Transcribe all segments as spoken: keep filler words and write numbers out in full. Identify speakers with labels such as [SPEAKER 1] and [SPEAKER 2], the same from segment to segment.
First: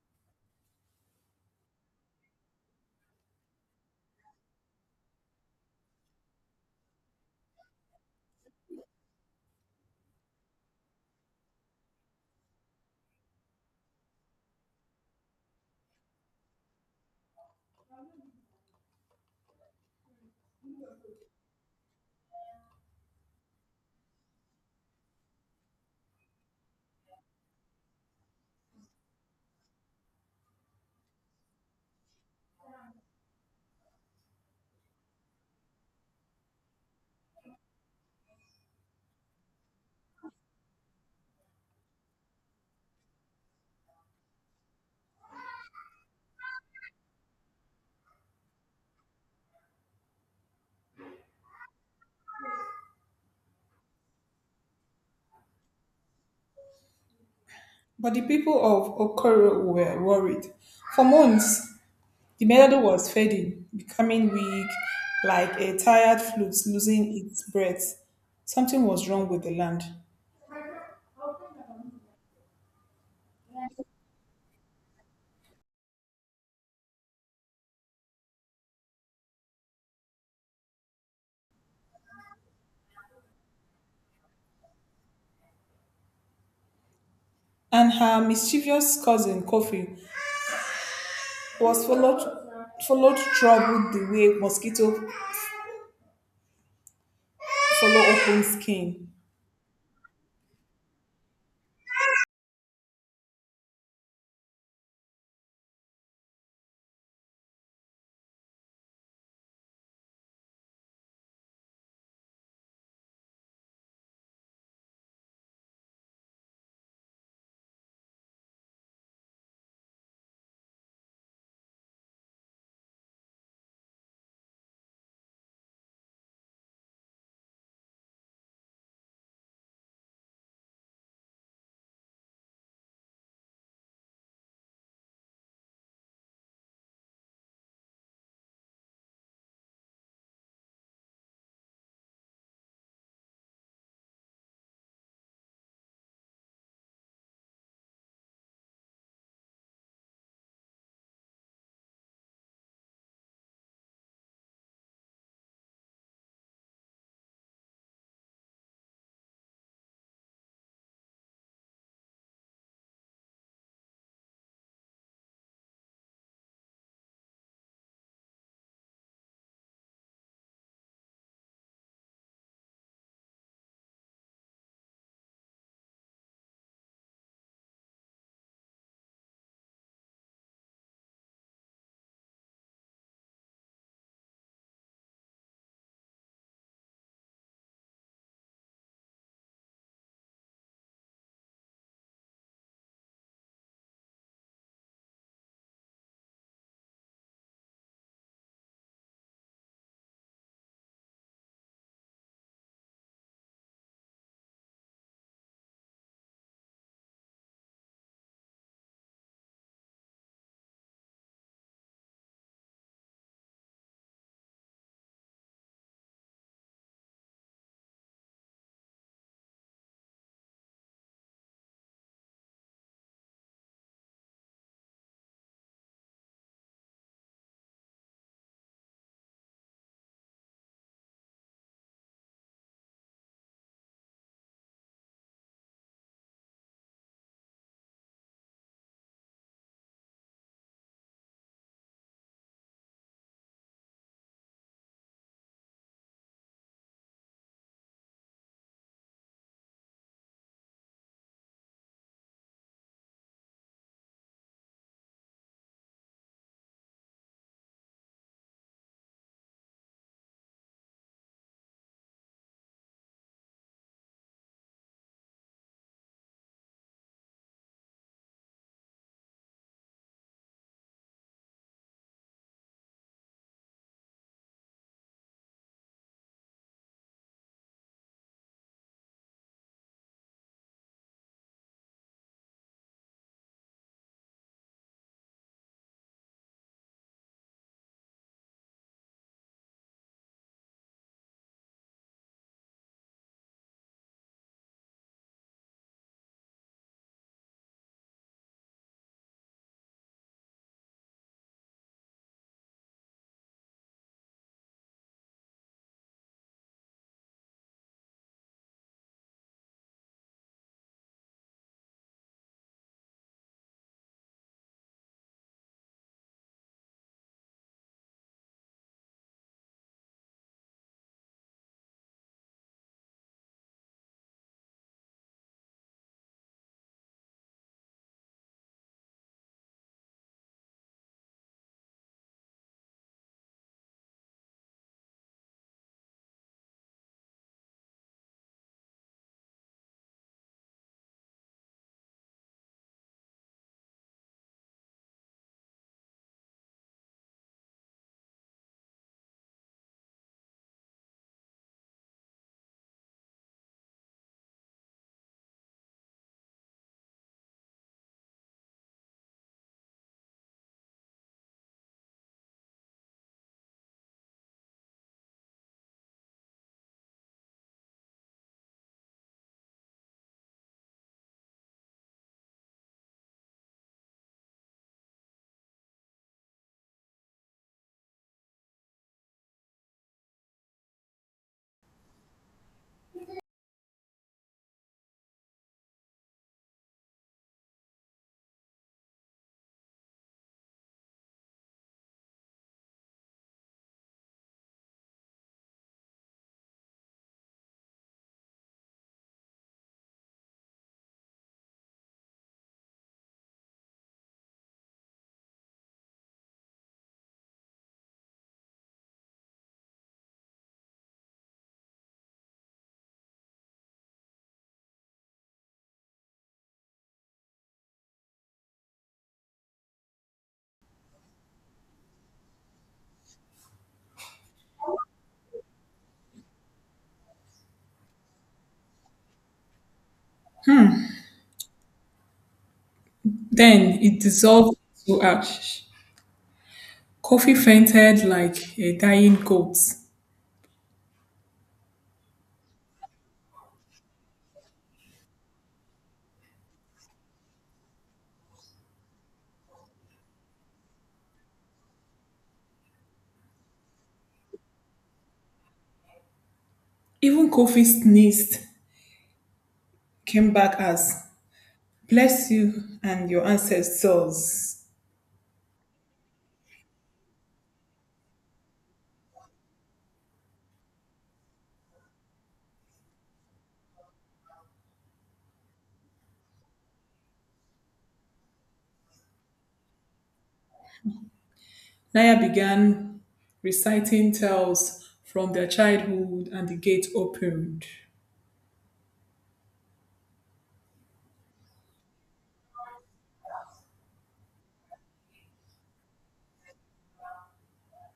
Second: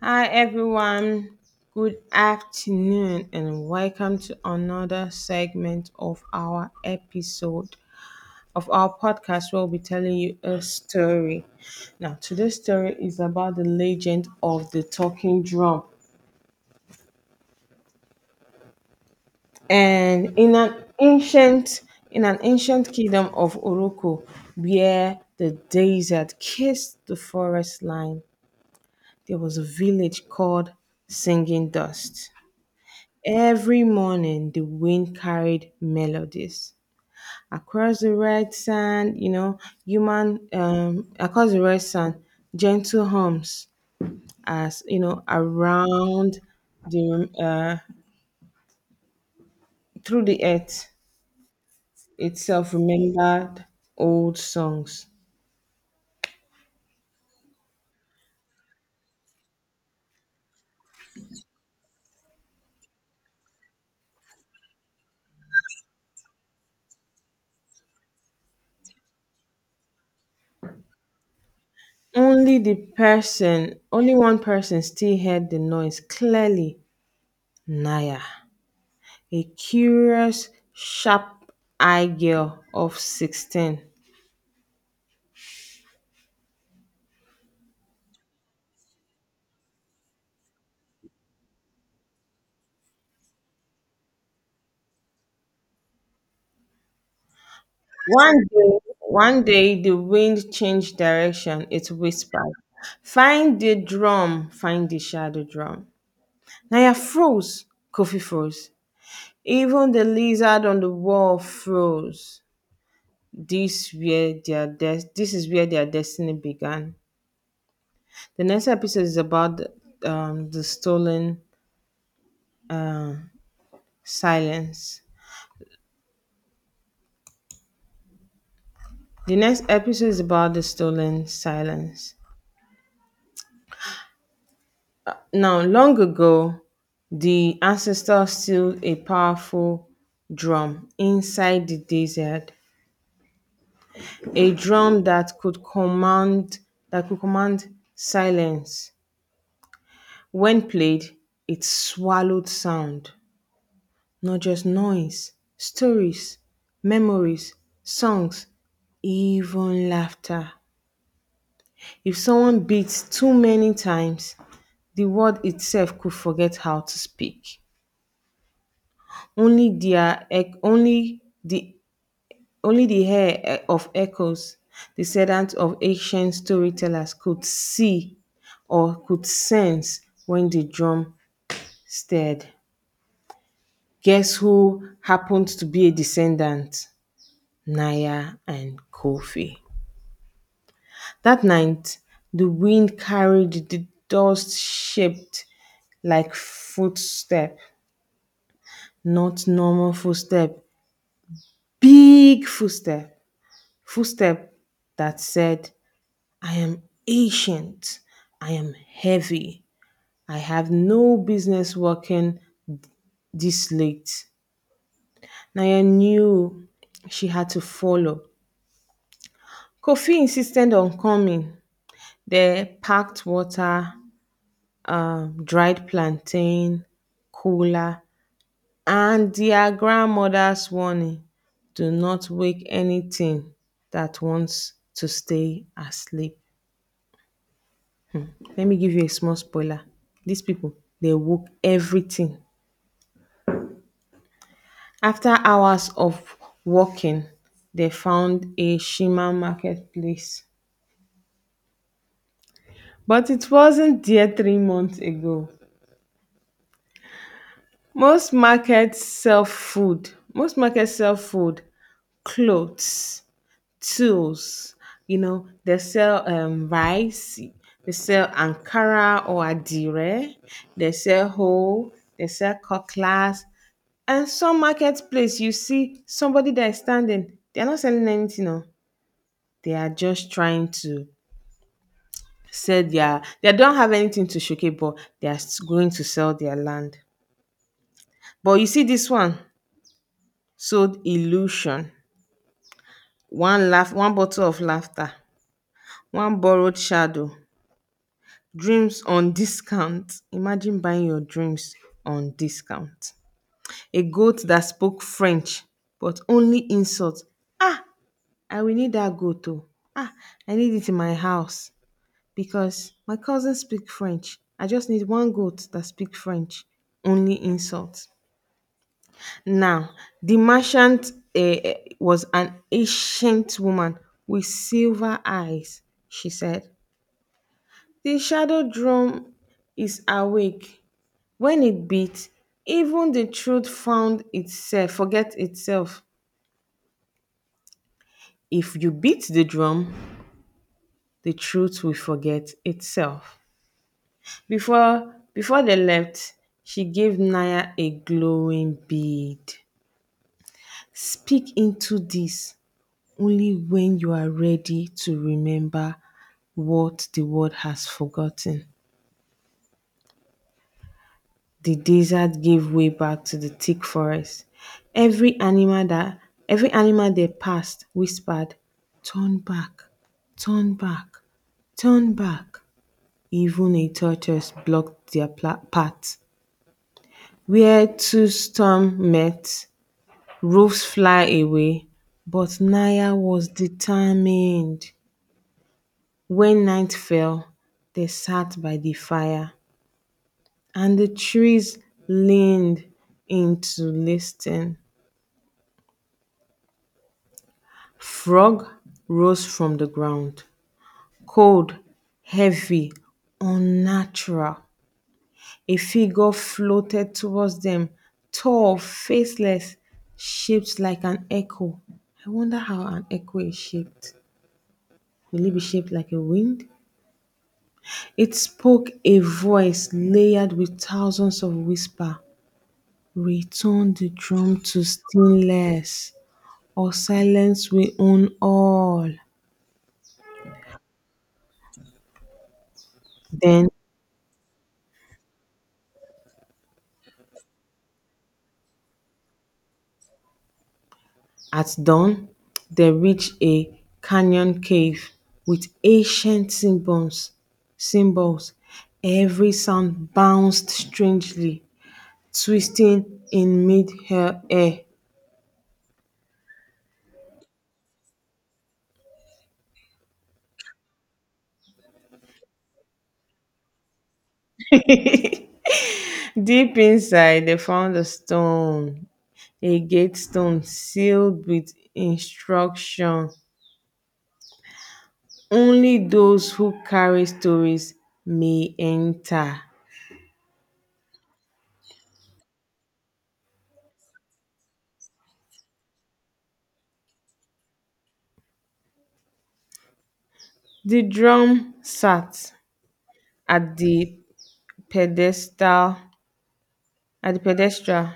[SPEAKER 1] Hi everyone, good afternoon and welcome to another segment of our episode of our podcast where we'll be telling you a story. Now, today's story is about the legend of the talking drum. And in an ancient in an ancient kingdom of Oroko, where the desert kissed the forest line, there was a village called Singing Dust. Every morning, the wind carried melodies across the red sand. You know, human um, Across the red sand, gentle hums as you know around the uh, through the earth itself, remembered old songs.
[SPEAKER 2] But the people of Okoro were worried. For months, the melody was fading, becoming weak, like a tired flute losing its breath. Something was wrong with the land.
[SPEAKER 1] Only the person, only one person still heard the noise clearly. Naya, a curious, sharp-eyed girl of sixteen.
[SPEAKER 2] And her mischievous cousin, Kofi, was followed, followed troubled the way mosquito follow
[SPEAKER 1] One
[SPEAKER 2] open
[SPEAKER 1] day,
[SPEAKER 2] skin.
[SPEAKER 1] one day the wind changed direction. It whispered, "Find the drum, find the shadow drum." Naya froze. Coffee froze. Even the lizard on the wall froze. This where their des- this is where their destiny began. The next episode is about the, um, the stolen uh, silence. The next episode is about the stolen silence. Now, long ago, the ancestors still a powerful drum inside the desert, a drum that could command that could command silence. When played, it swallowed sound, not just noise, stories, memories, songs, even laughter. If someone beats too many times, the word itself could forget how to speak. Only their ec- only the only the hair eh, of echoes, descendants of ancient storytellers, could see or could sense when the drum stirred. Guess who happened to be a descendant? Naya and Kofi. That night, the wind carried the dust shaped like footstep, not normal footstep, big footstep, footstep that said, "I am ancient. I am heavy. I have no business working this late." Naya knew she had to follow. Kofi insisted on coming. They packed water, um, dried plantain, cola, and their grandmother's warning, "Do not wake anything that wants to stay asleep." Let me give you a small spoiler. These people, they woke everything. After hours of walking, they found a Shima marketplace. But it wasn't there three months ago. Most markets sell food. Most markets sell food, clothes, tools. You know, they sell um, rice, they sell Ankara or Adire, they sell hoe, they sell cutlass. And some marketplace, you see somebody that is standing, they're not selling anything. Oh, they are just trying to sell their they don't have anything to showcase, but they are s- going to sell their land. But you see, this one sold illusion, one laugh, one bottle of laughter, one borrowed shadow, dreams on discount. Imagine buying your dreams on discount, a goat that spoke French but only insult. Ah, I will need that goat. Oh, ah, I need it in my house because my cousins speak French. I just need one goat that speak French, only insults. Now, the merchant eh, eh, was an ancient woman with silver eyes. She said, "The shadow drum is awake. When it beats, even the truth found itself, forget itself. If you beat the drum, the truth will forget itself." Before before they left, she gave Naya a glowing bead. "Speak into this only when you are ready to remember what the world has forgotten." The desert gave way back to the thick forest. Every animal that every animal they passed whispered, "Turn back, turn back, turn back." Even a tortoise blocked their pla- path. Where two storms met, roofs fly away, but Naya was determined. When night fell, they sat by the fire and the trees leaned in to listen. Frog rose from the ground, cold, heavy, unnatural. A figure floated towards them, tall, faceless, shaped like an echo. I wonder how an echo is shaped. Will it be shaped like a wind? It spoke, a voice layered with thousands of whispers. "Return the drum to stillness, or silence will own all." Then,
[SPEAKER 2] Then it dissolved to ash. Kofi fainted like a dying goat.
[SPEAKER 1] at dawn, they reached a canyon cave with ancient symbols. Symbols. Every sound bounced strangely, twisting in mid-air.
[SPEAKER 2] Even Kofi sneezed, came back as bless you and your ancestors.
[SPEAKER 1] Deep inside, they found a stone agate stone sealed with instruction, "Only those who carry stories may enter."
[SPEAKER 2] Naya began reciting tales from their childhood and the gate opened.
[SPEAKER 1] The drum sat at the pedestal at the pedestal,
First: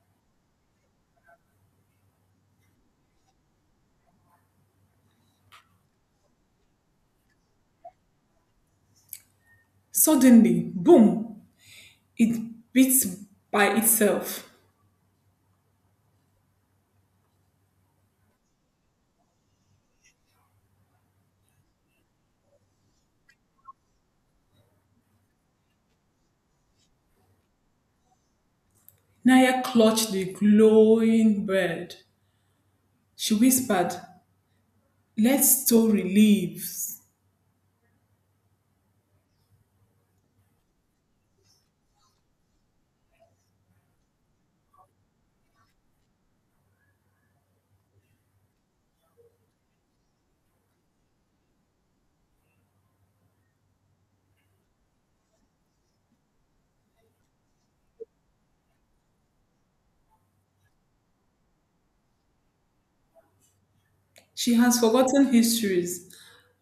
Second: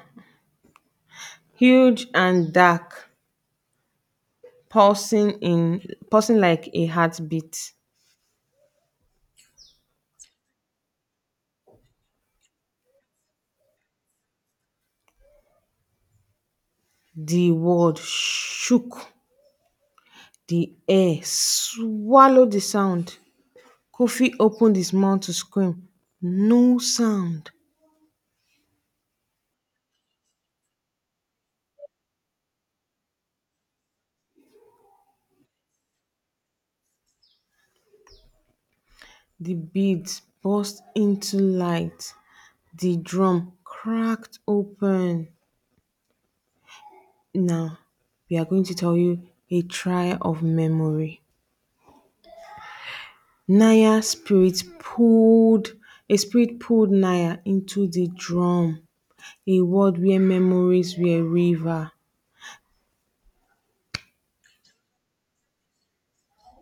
[SPEAKER 1] huge and dark, pulsing in pulsing like a heartbeat.
[SPEAKER 2] Suddenly, boom, it beat by itself.
[SPEAKER 1] The world shook. The air swallowed the sound. Kofi opened his mouth to scream. No sound.
[SPEAKER 2] Naya clutched the glowing bird. She whispered, let us story live.
[SPEAKER 1] The beads burst into light, the drum cracked open. Now, we are going to tell you a trial of memory. Naya's spirit pulled a spirit pulled Naya into the drum, a world where memories were a river.
[SPEAKER 2] She has forgotten histories,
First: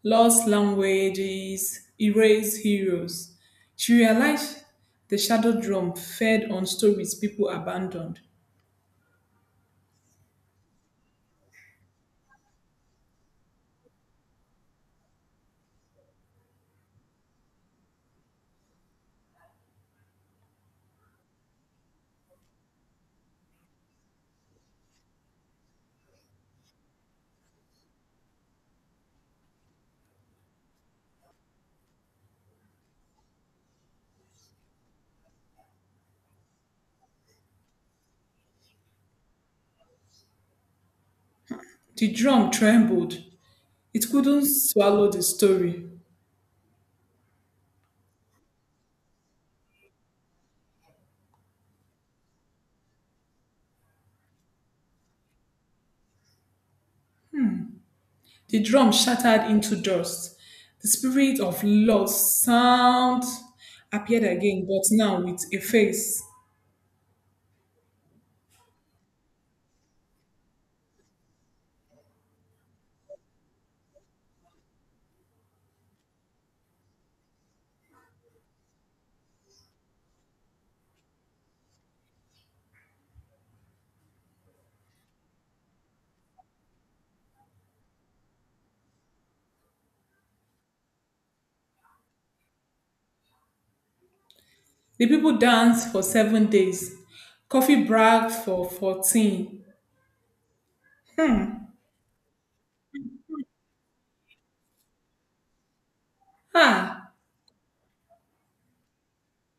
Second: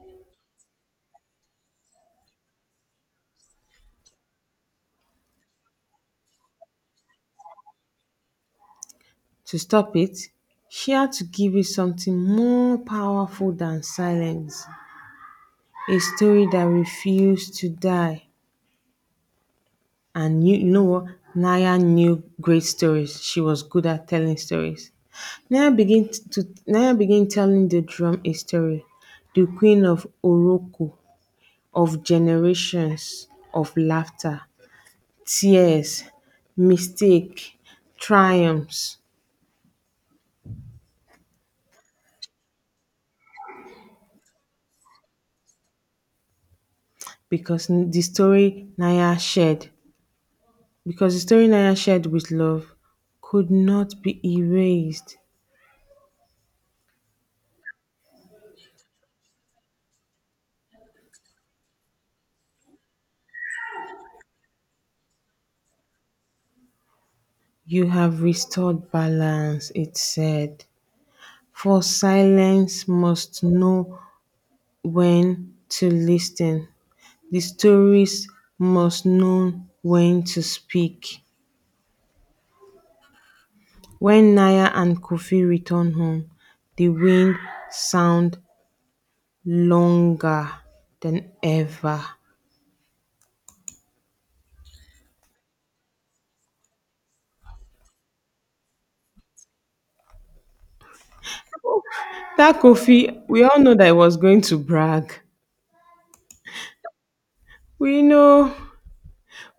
[SPEAKER 2] lost languages, erased heroes. She realized the shadow drum fed on stories people abandoned.
[SPEAKER 1] To stop it, she had to give it something more powerful than silence, a story that refused to die. And you, you know what? Naya knew great stories. She was good at telling stories. Naya began to Naya began telling the drum a story, the queen of Oroku, of generations of laughter, tears, mistake, triumphs.
[SPEAKER 2] The drum trembled. It couldn't swallow the story.
[SPEAKER 1] Because n- the story Naya shared, because the story Naya shared with love could not be erased.
[SPEAKER 2] The drum shattered into dust. The spirit of lost sound appeared again, but now with a face.
[SPEAKER 1] "You have restored balance," it said, "for silence must know when to listen. The stories must know when to speak." When Naya and Kofi returned home, the wind sound longer than ever.
[SPEAKER 2] The people danced for seven days. Coffee bragged for fourteen.
[SPEAKER 1] That Kofi, we all know that he was going to brag.
[SPEAKER 2] Ah,
[SPEAKER 1] We know,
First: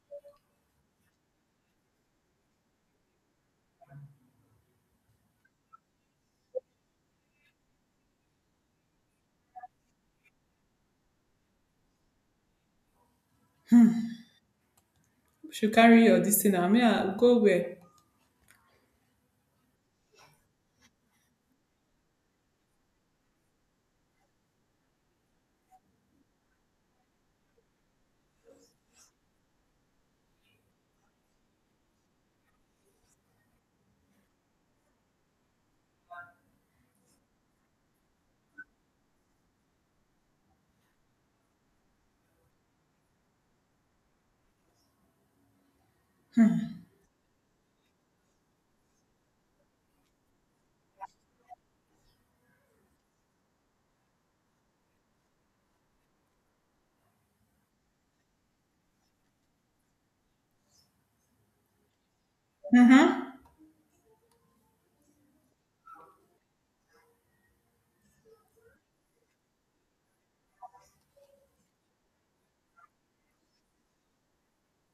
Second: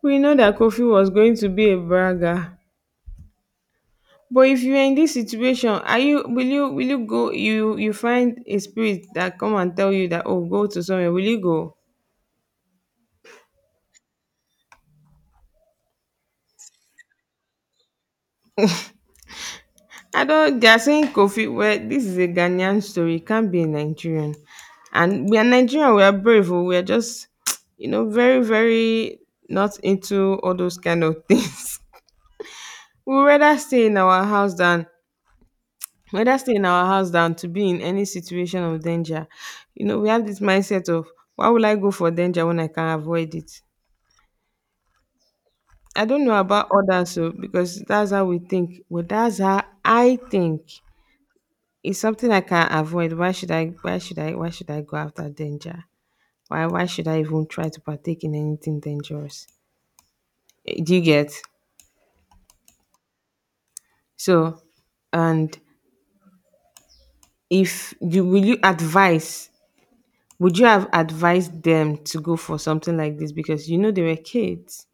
[SPEAKER 1] we know that Kofi was going to be a bragger. But if you are in this situation, are you will you will you go you you find a spirit that come and tell you that, oh, go to somewhere, will you go?
[SPEAKER 2] should carry your this thing now. Me, I go where?
[SPEAKER 1] I don't, they are saying Kofi, well, this is a Ghanaian story, it can't be a Nigerian. And we are Nigerian, we are brave, oh, we are just you know very, very not into all those kind of things. We rather stay in our house than rather stay in our house than to be in any situation of danger. You know, we have this mindset of, why will I go for danger when I can avoid it? I don't know about others, so because that's how we think. Well, that's how I think. It's something I can't avoid. Why should I? Why should I? Why should I go after danger? Why? Why should I even try to partake in anything dangerous? Eh, Do you get?
[SPEAKER 2] Mm-hmm.
[SPEAKER 1] So, and if you will you advise? Would you have advised them to go for something like this because you know they were kids?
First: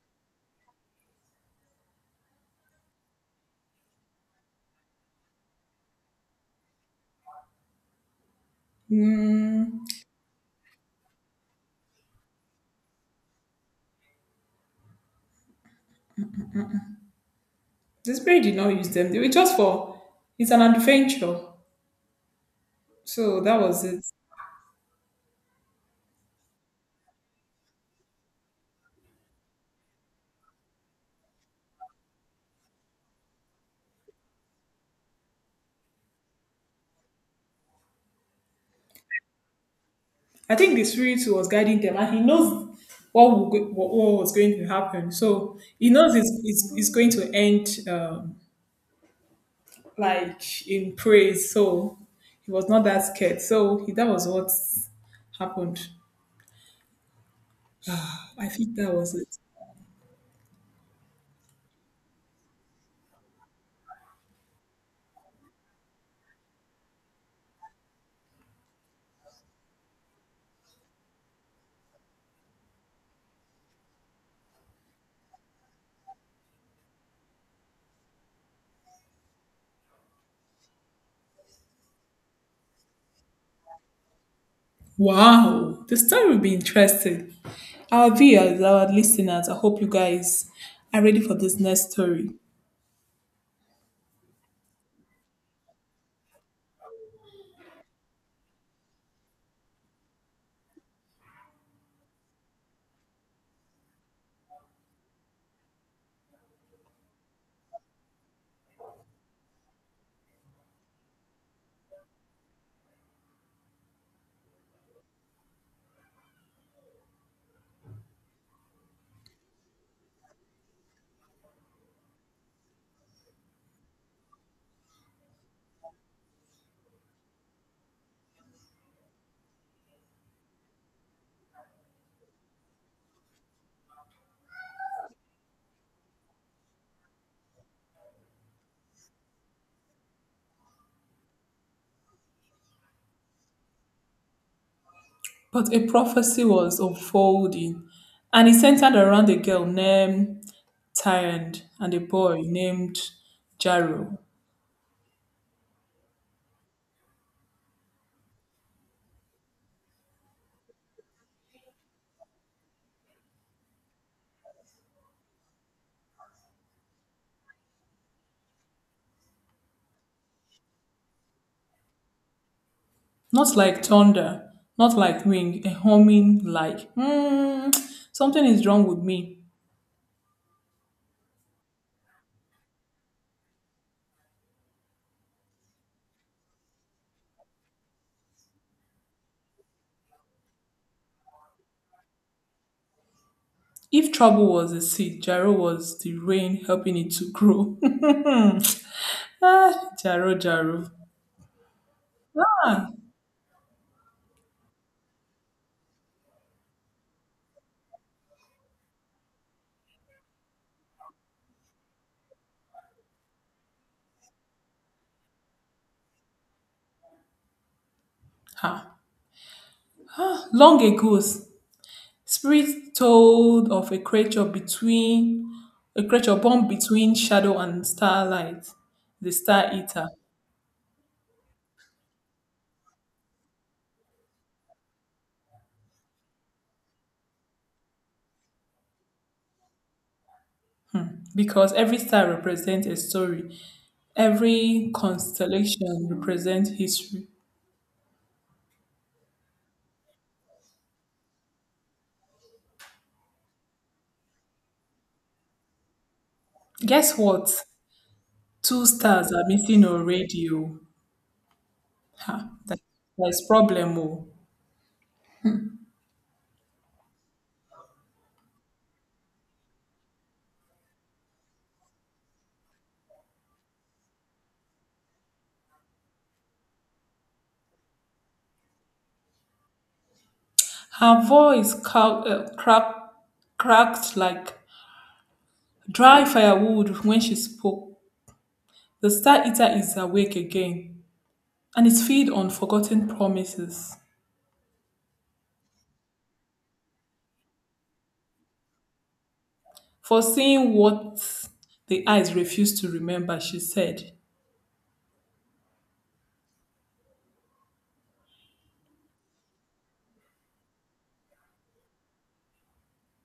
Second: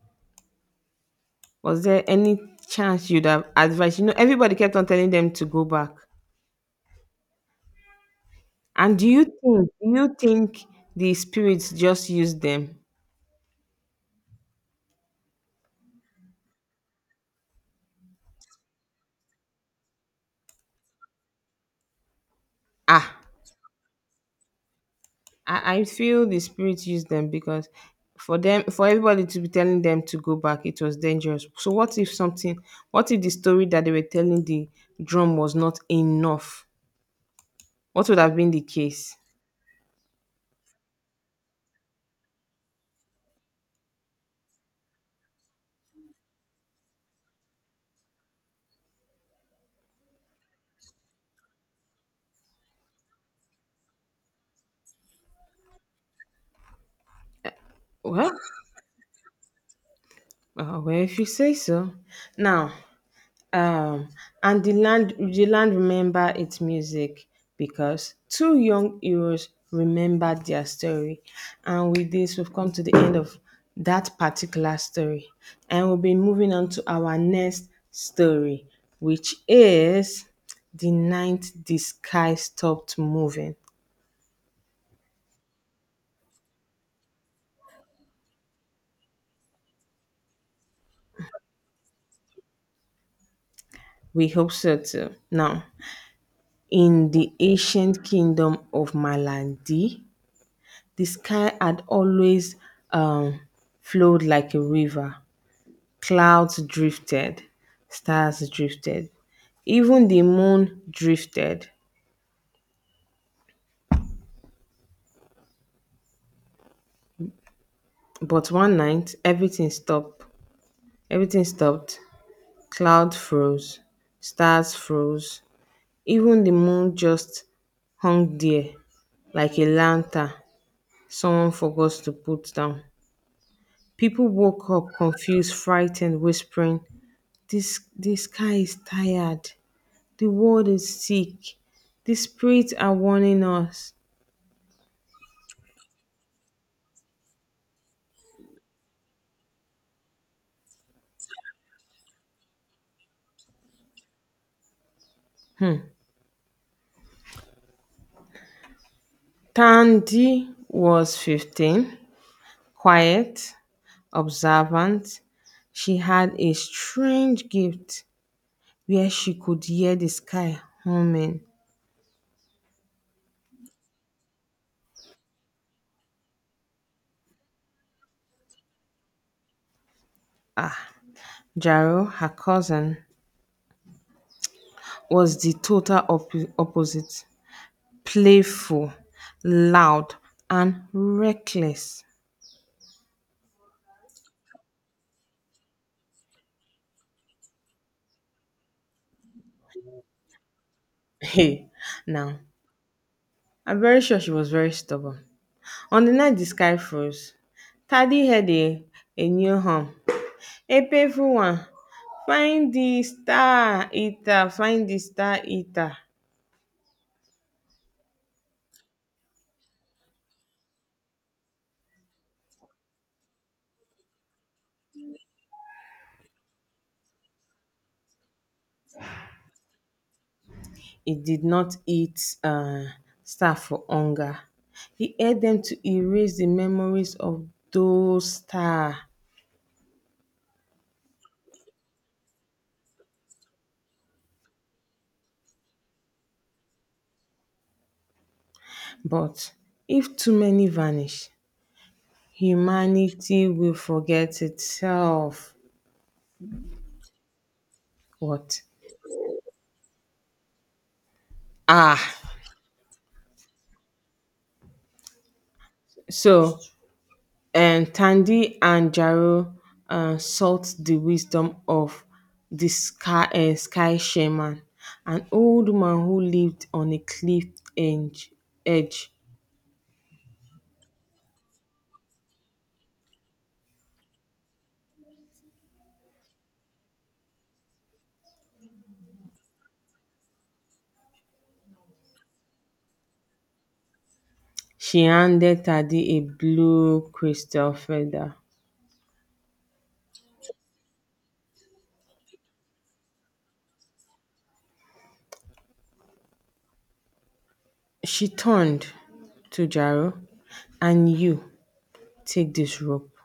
[SPEAKER 1] Was there any chance you'd have advised? You know, everybody kept on telling them to go back. And do you think
[SPEAKER 2] Mm,
[SPEAKER 1] do you think the spirits just use them?
[SPEAKER 2] the spirit did not use them. They were just for it's an adventure.
[SPEAKER 1] Ah,
[SPEAKER 2] So that was it.
[SPEAKER 1] I, I feel the spirits use them because for them for everybody to be telling them to go back, it was dangerous. So what if something what if the story that they were telling the drum was not enough? What would have been the case?
[SPEAKER 2] I think the spirit was guiding them, and he knows what will go, what, what was going to happen. So he knows it's it's, it's going to end um, like in praise. So he was not that scared. So he, that was what happened.
[SPEAKER 1] Well,
[SPEAKER 2] I think that was it.
[SPEAKER 1] uh, well, if you say so. Now, Um, and the land the land remember its music because two young heroes remembered their story. And with this, we've come to the end of that particular story. And we'll be moving on to our next story, which is "The Night the Sky Stopped Moving."
[SPEAKER 2] Wow, the story will be interesting. Our viewers, our listeners, I hope you guys are ready for this next story.
[SPEAKER 1] We hope so too. Now, in the ancient kingdom of Malandi, the sky had always um, flowed like a river. Clouds drifted, stars drifted, even the moon drifted. But one night, everything stopped. Everything stopped. Cloud froze, stars froze, even the moon just hung there like a lantern someone forgot to put down. People woke up confused, frightened, whispering, This, this sky is tired. The world is sick. The spirits are warning us."
[SPEAKER 2] But a prophecy was unfolding, and it centered around a girl named Tyrant and a boy named Jaro.
[SPEAKER 1] Hmm. Tandy was fifteen, quiet, observant. She had a strange gift where she could hear the sky humming.
[SPEAKER 2] Not like thunder, not like wing, a humming like, hmm, something is wrong with me.
[SPEAKER 1] Ah, Jaro, her cousin, was the total oppo- opposite. Playful, loud, and reckless.
[SPEAKER 2] If trouble was a seed, Jaro was the rain helping it to grow. Ah, Jaro, Jaro.
[SPEAKER 1] Hey, now, I'm very sure she was very stubborn. On the night the sky froze, Tade heard a, a new hum, a painful one. "Find the star eater, find the star eater."
[SPEAKER 2] Ha. Long ago, spirits told of a creature between a creature born between shadow and starlight, the star eater.
[SPEAKER 1] It did not eat uh, star for hunger. He helped them to erase the memories of those star.
[SPEAKER 2] Because every star represents a story, every constellation represents history.
[SPEAKER 1] But if too many vanish, humanity will forget itself.
[SPEAKER 2] Guess what?
[SPEAKER 1] What?
[SPEAKER 2] Two stars are missing already. Oh,
[SPEAKER 1] Ah.
[SPEAKER 2] ha, that, that's problem. Oh,
[SPEAKER 1] So, and Thandi and Jaro uh, sought the wisdom of the sky, uh, sky shaman, an old woman who lived on a cliff edge. edge.
[SPEAKER 2] her voice ca- uh, crack, cracked like dry firewood when she spoke. The star eater is awake again. And it's feed on forgotten promises.
[SPEAKER 1] She handed Thandi a blue crystal feather.
[SPEAKER 2] Foreseeing what the eyes refused to remember, she said.
[SPEAKER 1] She turned to Jaro, "And you take this rope."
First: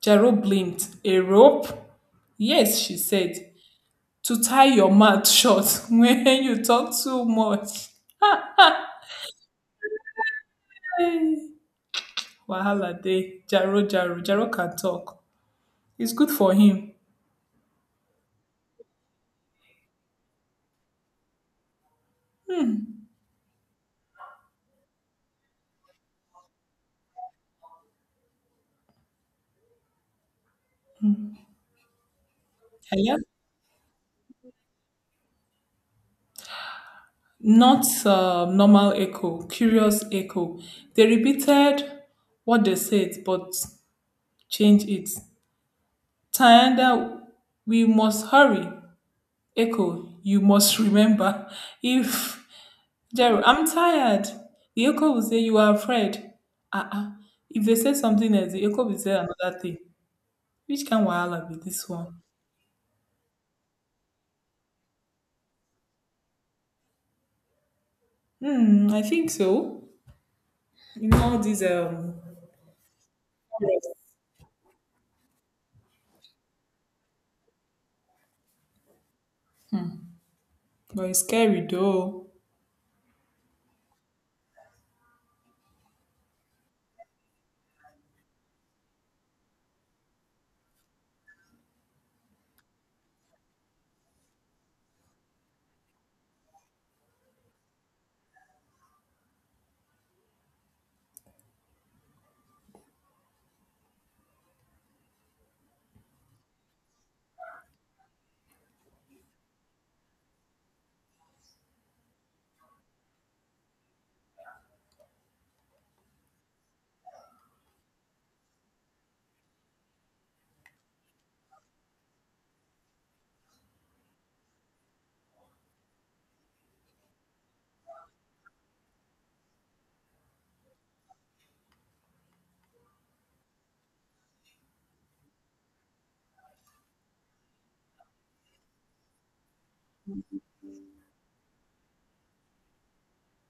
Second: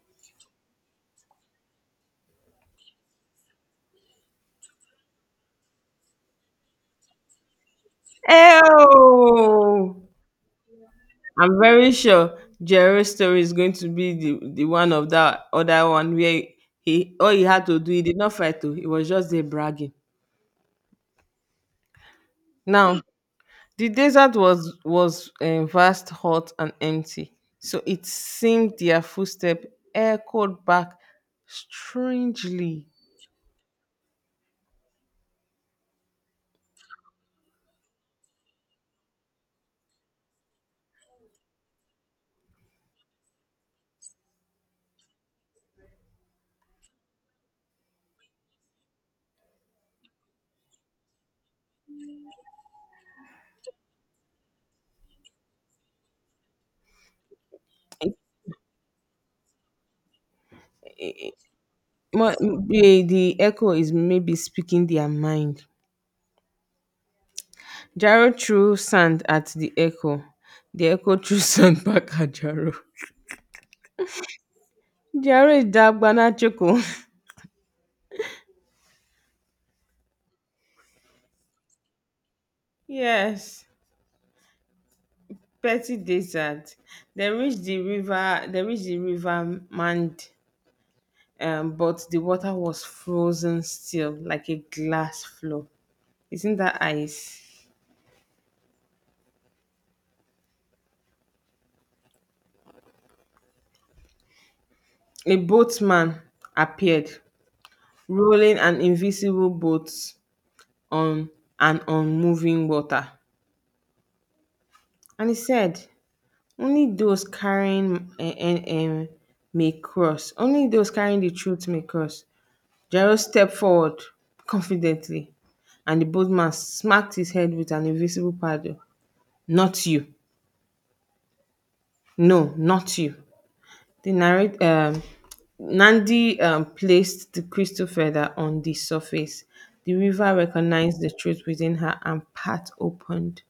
[SPEAKER 2] Jaro blinked. A rope? Yes, she said. To tie your mouth shut when you talk too much.
[SPEAKER 1] Oh! I'm very sure
[SPEAKER 2] Wahala
[SPEAKER 1] Jerry's story
[SPEAKER 2] day.
[SPEAKER 1] is going
[SPEAKER 2] Jaro,
[SPEAKER 1] to be
[SPEAKER 2] Jaro.
[SPEAKER 1] the,
[SPEAKER 2] Jaro
[SPEAKER 1] the
[SPEAKER 2] can
[SPEAKER 1] one of
[SPEAKER 2] talk.
[SPEAKER 1] that other
[SPEAKER 2] It's
[SPEAKER 1] one
[SPEAKER 2] good
[SPEAKER 1] where
[SPEAKER 2] for him.
[SPEAKER 1] he all he had to do, he did not fight to, he was just there bragging. Now, the desert was was um, vast, hot, and empty. So it seemed their footstep echoed back strangely.
[SPEAKER 2] Hello? Not uh, normal echo, curious echo. They repeated what they said, but changed it. Tayanda, we must hurry. Echo, you must remember. If Jerry, I'm tired. The echo will say you are afraid. Ah, uh-uh. If they say
[SPEAKER 1] It
[SPEAKER 2] something else, the echo will say another thing. Which can wahala be this one?
[SPEAKER 1] mu- The, the echo is maybe speaking their mind. Jaro threw
[SPEAKER 2] Hmm, I
[SPEAKER 1] sand
[SPEAKER 2] think
[SPEAKER 1] at the
[SPEAKER 2] so.
[SPEAKER 1] echo. The
[SPEAKER 2] You
[SPEAKER 1] echo
[SPEAKER 2] know
[SPEAKER 1] threw
[SPEAKER 2] all these
[SPEAKER 1] sand
[SPEAKER 2] um
[SPEAKER 1] back at Jaro. Dare Dagbanajiko
[SPEAKER 2] but it's scary though.
[SPEAKER 1] yes, petty desert. They reached the river, they reached the river Mand, um, but the water was frozen still, like a glass floor. Isn't that ice? A boatman appeared, rolling an invisible boat on an unmoving water. And he said, only those carrying eh, eh, eh, may cross. Only those carrying the truth may cross. Jairus stepped forward confidently, and the bold man smacked his head with an invisible paddle. Not you. No, not you. The narrate, um, Nandi um, placed the crystal feather on the surface. The river recognized the truth within her and path opened.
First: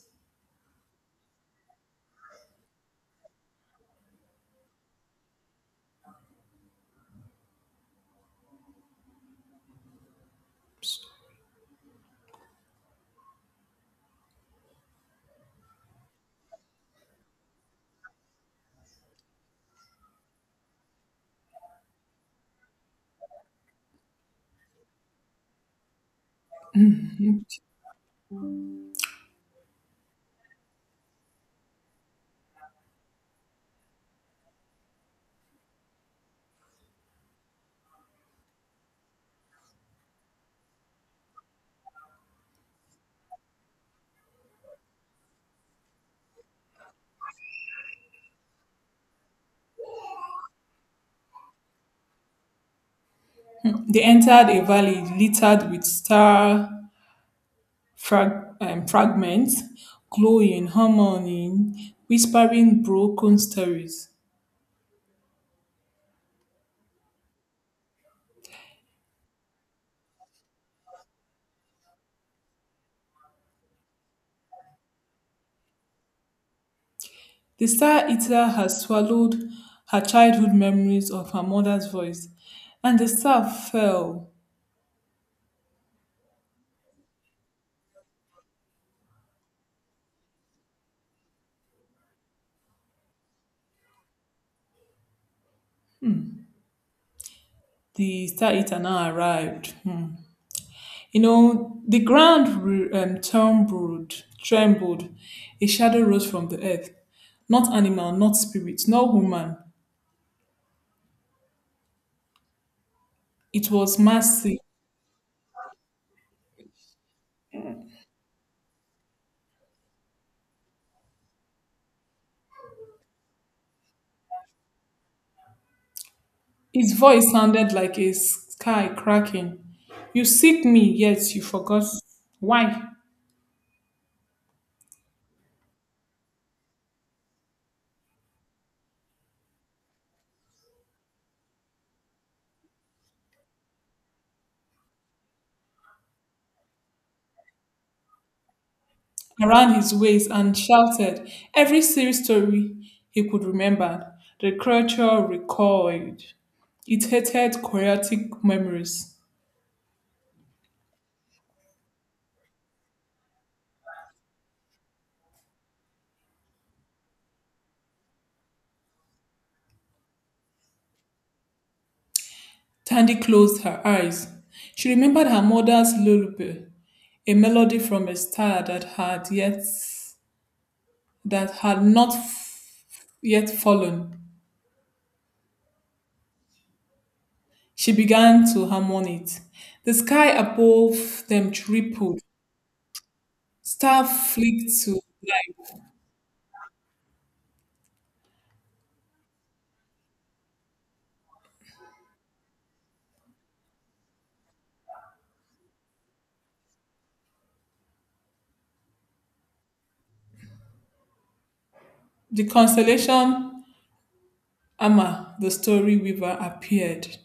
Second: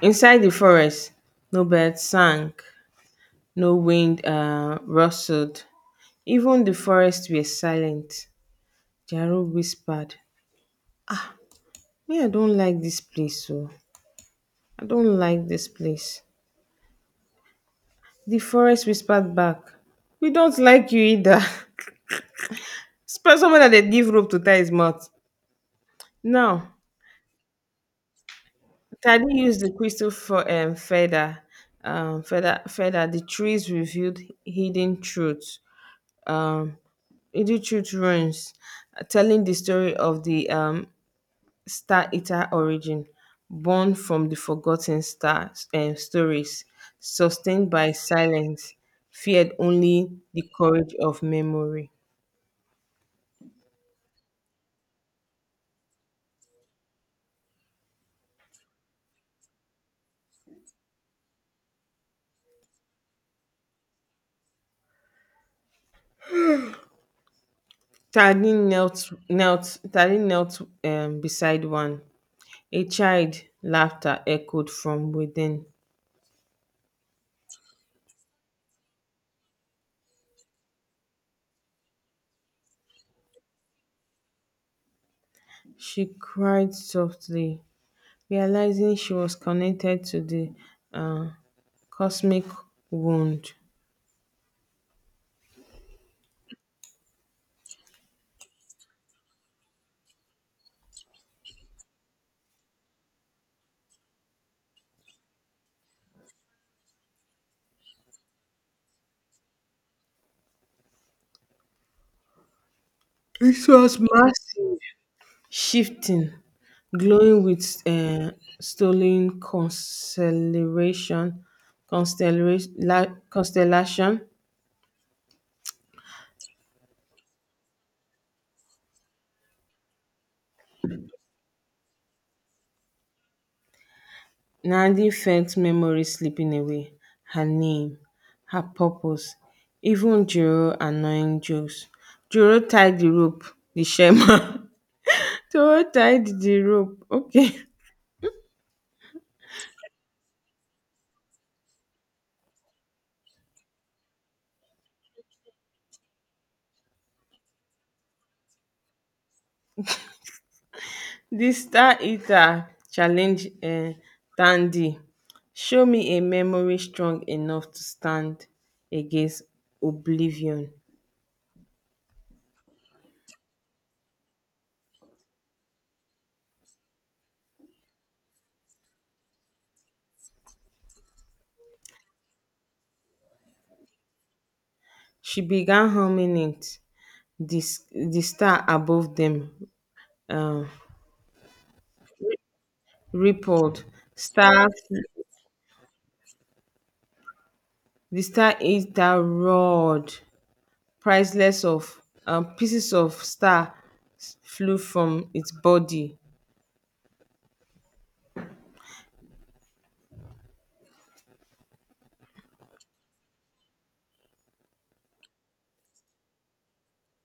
[SPEAKER 1] Inside the forest, no birds sang, no wind uh, rustled. Even the forests were silent. Jaro whispered, me, I don't like this place, so I don't like this place. The forest whispered back. We don't like you either. Spell someone that they give rope to tie his mouth. Now, Tadi used the crystal for um, feather, um, feather, feather. The trees revealed hidden truths. Um, Hidden truth ruins, telling the story of the um, Star-Eater origin, born from the forgotten star um, stories, sustained by silence, feared only the courage of memory.
[SPEAKER 2] They entered a valley littered with star frag- um, fragments, glowing, harmony, whispering broken stories.
[SPEAKER 1] Tardin knelt, knelt, Tardin knelt um, beside one. A child laughter echoed from within.
[SPEAKER 2] The star-eater has swallowed her childhood memories of her mother's voice, and the star fell.
[SPEAKER 1] She cried softly, realizing she was connected to the uh, cosmic wound.
[SPEAKER 2] The star-eater now arrived. Hmm. You know, the ground re- um, trembled, trembled. A shadow rose from the earth. Not animal, not spirit, not woman.
[SPEAKER 1] It
[SPEAKER 2] It was
[SPEAKER 1] was
[SPEAKER 2] mercy.
[SPEAKER 1] massive, shifting, glowing with um stolen constellation constellation la- constellation.
[SPEAKER 2] Its voice sounded like a sky cracking. You seek me, yet you forgot. Why?
[SPEAKER 1] Nandi felt memories slipping away. Her name, her purpose, even Jiro annoying jokes. Jiro tied the rope, the shaman. Jiro tied the rope. Okay.
[SPEAKER 2] Around his waist and shouted every serious story he could remember. The creature recoiled. It hated chaotic memories.
[SPEAKER 1] Di star eater challenge um tandii, show me a memory strong enough to stand against oblivion.
[SPEAKER 2] Tandy closed her eyes. She remembered her mother's lullaby, a melody from a star that had yet that had not f- yet fallen.
[SPEAKER 1] She began humming it. di
[SPEAKER 2] She
[SPEAKER 1] di
[SPEAKER 2] began
[SPEAKER 1] star
[SPEAKER 2] to hum
[SPEAKER 1] above dem
[SPEAKER 2] it. The sky
[SPEAKER 1] um
[SPEAKER 2] above them tripled.
[SPEAKER 1] rippled
[SPEAKER 2] Star flicked
[SPEAKER 1] stars.
[SPEAKER 2] to life.
[SPEAKER 1] Di star eater roared, priceless of um pieces of stars flew from its body.
[SPEAKER 2] The constellation Amma, the story weaver, appeared.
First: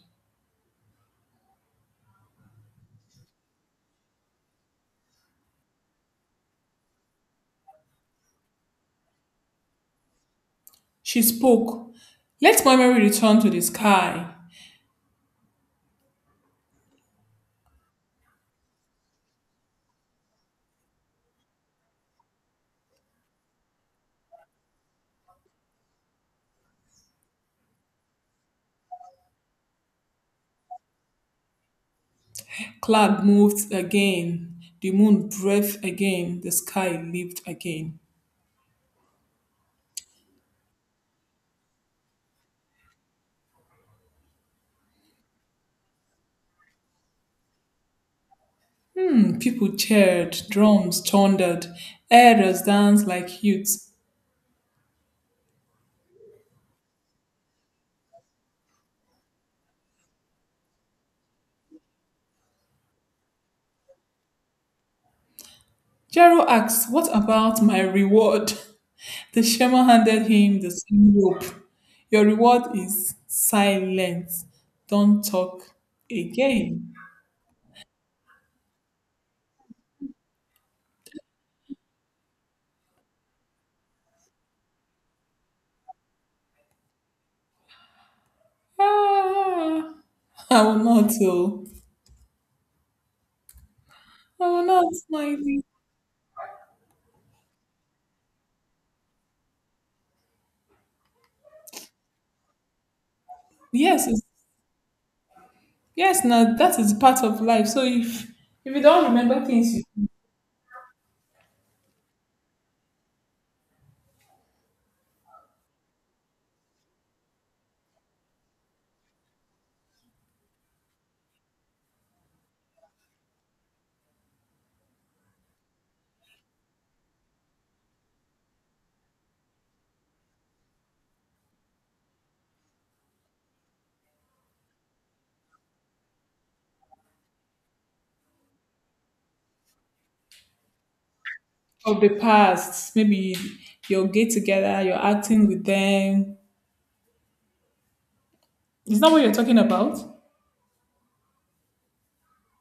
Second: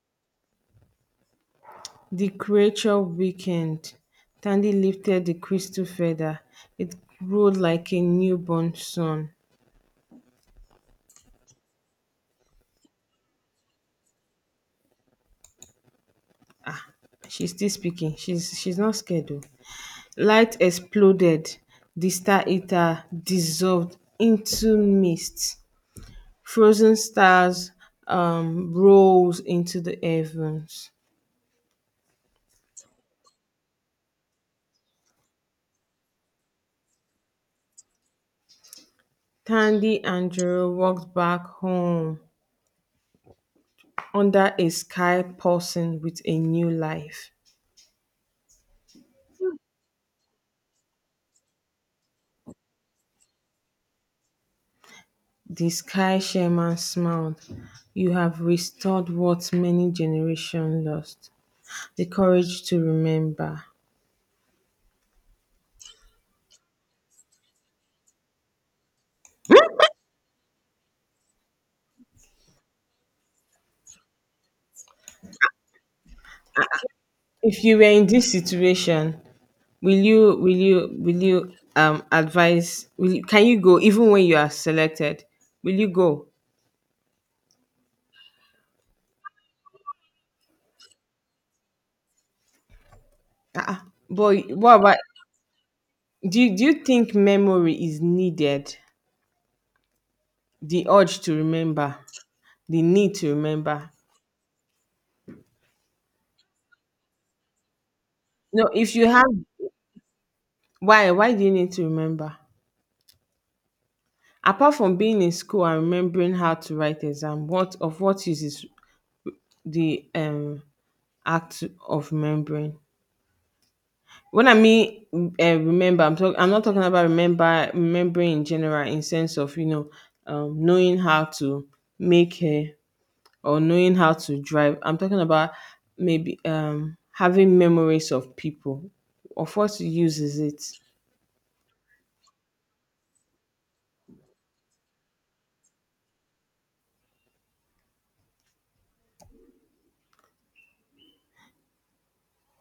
[SPEAKER 1] The creature weakened. Tandy lifted the crystal feather. It glowed like a newborn sun.
[SPEAKER 2] She spoke. Let my memory return to the sky.
[SPEAKER 1] She's still speaking. She's she's not scared though. Light exploded. The star eater dissolved into mist. Frozen stars um rose into the heavens.
[SPEAKER 2] Cloud moved again. The moon breathed again. The sky lived again.
[SPEAKER 1] Tandy and Jiro walked back home under a sky pulsing with a new life.
[SPEAKER 2] Mm, people cheered. Drums thundered. Elders danced like youths.
[SPEAKER 1] The sky chairman smiled. You have restored what many generations lost, the courage to remember.
[SPEAKER 2] Jero asked, what about my reward? The shaman handed him the same rope. Your reward is silence. Don't talk again.
[SPEAKER 1] If you were in this situation, will you, will you, will you um, advise? Will you, can you go even when you are selected? Will you go?
[SPEAKER 2] Ah. I will not. Oh,
[SPEAKER 1] Uh-uh. But
[SPEAKER 2] I will
[SPEAKER 1] what
[SPEAKER 2] not.
[SPEAKER 1] about?
[SPEAKER 2] My
[SPEAKER 1] Do you, do you think memory is needed? The urge to remember, the need to remember.
[SPEAKER 2] yes, it's, yes. Now that is part of life. So if
[SPEAKER 1] No,
[SPEAKER 2] if you
[SPEAKER 1] if
[SPEAKER 2] don't
[SPEAKER 1] you have,
[SPEAKER 2] remember things you-
[SPEAKER 1] why? Why do you need to remember? Apart from being in school and remembering how to write exam, what of what use is the um act of remembering? When I mean uh, remember I'm talking I'm not talking about remember remembering in general, in sense of you know, um, knowing how to make a, or knowing how to drive. I'm talking about maybe um having memories of people. Of what use is it?
[SPEAKER 2] of the past, maybe you'll get together, you're acting with them. Is that what you're talking about?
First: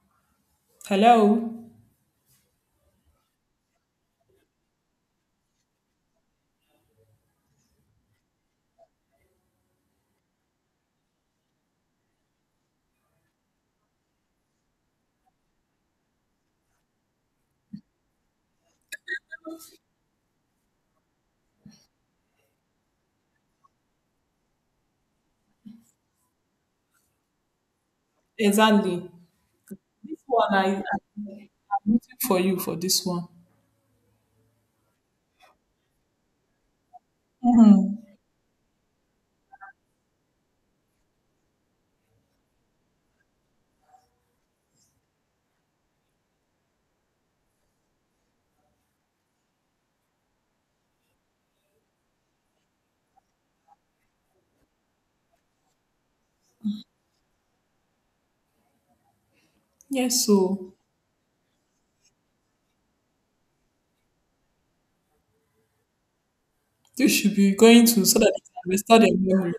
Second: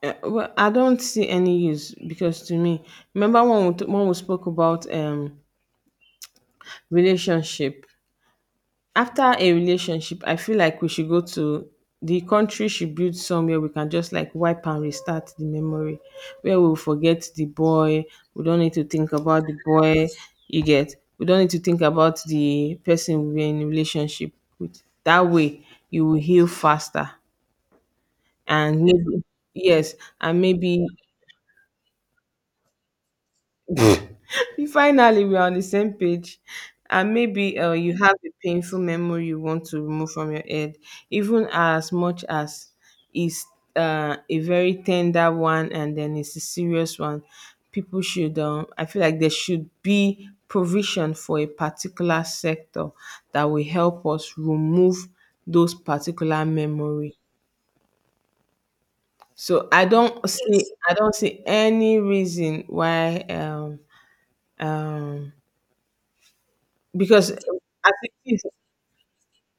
[SPEAKER 1] uh, Well, I don't see any
[SPEAKER 2] Hello.
[SPEAKER 1] use, because to me, remember when we, t- when we spoke about um relationship. After a relationship, I feel like we should go to the country, should build somewhere we can just like wipe and restart the memory where we'll forget the boy. We don't need to think about the boy, you get. We don't need to think about the person we're in a relationship with. That way you will heal faster and
[SPEAKER 2] Exactly.
[SPEAKER 1] maybe yes,
[SPEAKER 2] This
[SPEAKER 1] and
[SPEAKER 2] one I,
[SPEAKER 1] maybe
[SPEAKER 2] I'm waiting for you for this one.
[SPEAKER 1] we finally, we're on the same page. And maybe uh, you
[SPEAKER 2] Mm-hmm.
[SPEAKER 1] have a painful memory you want to remove from your head, even as much as it's uh, a very tender one and then it's a serious one. People should, um, I feel like there should be provision for a particular sector that will help us remove those particular memory. So I don't
[SPEAKER 2] Yes.
[SPEAKER 1] see. Yes.
[SPEAKER 2] So
[SPEAKER 1] I don't see any reason why um um
[SPEAKER 2] you
[SPEAKER 1] because
[SPEAKER 2] should
[SPEAKER 1] as
[SPEAKER 2] be going to
[SPEAKER 1] it
[SPEAKER 2] so that
[SPEAKER 1] is,
[SPEAKER 2] you can restore their memory.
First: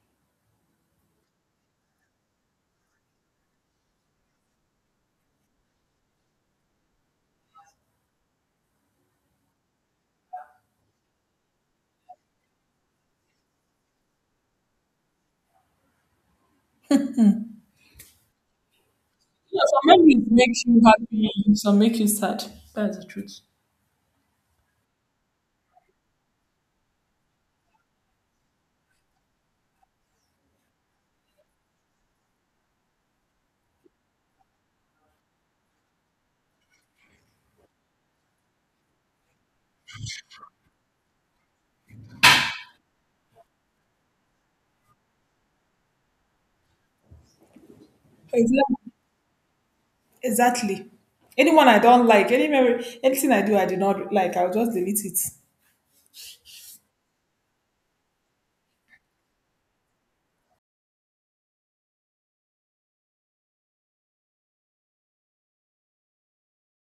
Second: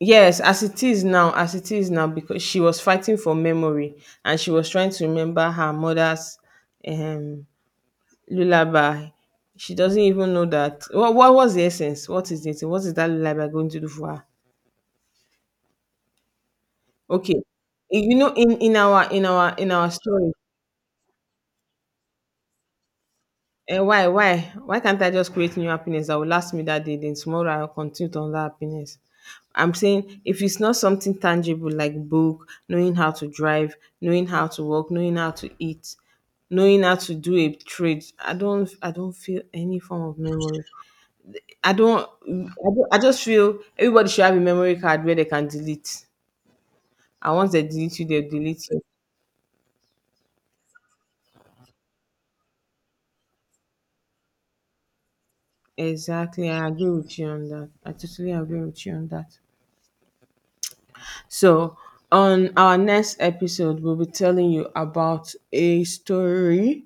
[SPEAKER 1] yes, as it is now, as it is now, because she was fighting for memory and she was trying to remember her mother's um, lullaby. She doesn't even know that. What, what was the essence? What is it? What is that lullaby going to do for her? Okay, you know, in in our in our
[SPEAKER 2] Yeah,
[SPEAKER 1] in
[SPEAKER 2] some
[SPEAKER 1] our
[SPEAKER 2] memories
[SPEAKER 1] story,
[SPEAKER 2] make you happy. Some make you sad. That's the truth.
[SPEAKER 1] and why? Why? Why can't I just create new happiness that will last me that day? Then tomorrow I'll continue to on that happiness. I'm saying if it's not something tangible like book, knowing how to drive, knowing how to work, knowing how to eat, knowing how to do a trade, I don't I don't feel any form of memory. I don't I, don't, I just feel everybody should have a memory card where they can delete. And once they delete you, they'll delete you.
[SPEAKER 2] Exactly. Exactly. Anyone I don't like, any memory, anything I do I did not like, I'll just delete it.
[SPEAKER 1] Exactly. I agree with you on that. I totally agree with you on that. So, on our next episode, we'll be telling you about a story.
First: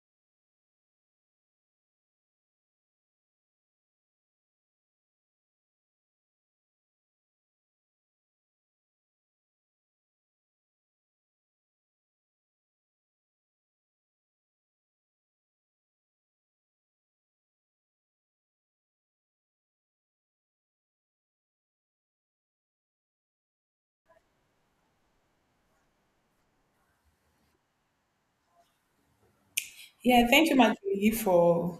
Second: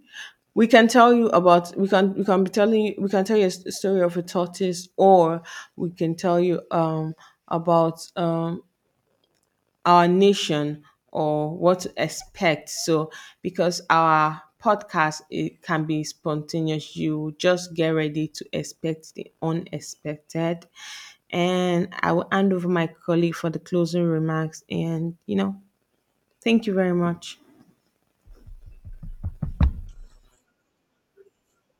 [SPEAKER 1] We can tell you about, we can we can be telling you, we can tell you a s- story of a tortoise, or we can tell you um about um our nation or what to expect. So, because our podcast it can be spontaneous, you just get ready to expect the unexpected. And I will hand over my colleague for the closing remarks. And you know, thank you very much.
[SPEAKER 2] Yeah, thank you, Matthew, for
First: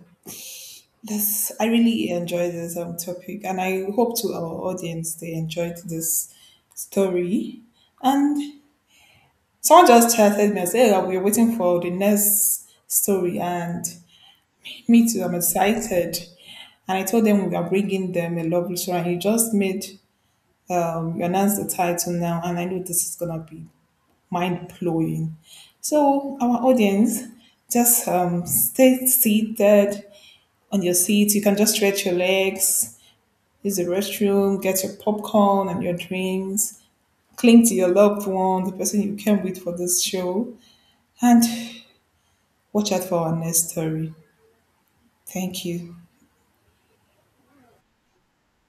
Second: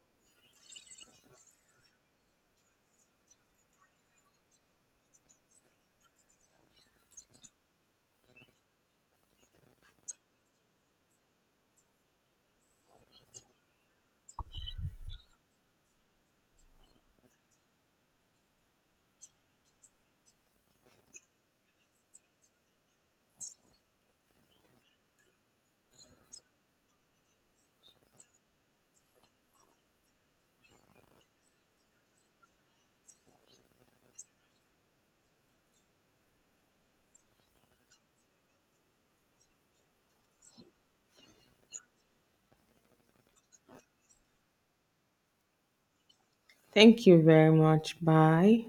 [SPEAKER 2] this. I really enjoyed this um, topic, and I hope to our audience they enjoyed this story. And someone just chatted me and said, "Oh, we're waiting for the next story," and me too. I'm excited. And I told them we are bringing them a lovely story, and you just made um, you announced the title now, and I know this is gonna be mind blowing. So, our audience, just um, stay seated on your seat. You can just stretch your legs, use the restroom, get your popcorn and your drinks, cling to your loved one, the person you came with for this show, and watch out for our next story. Thank you.
[SPEAKER 1] Thank you very much. Bye.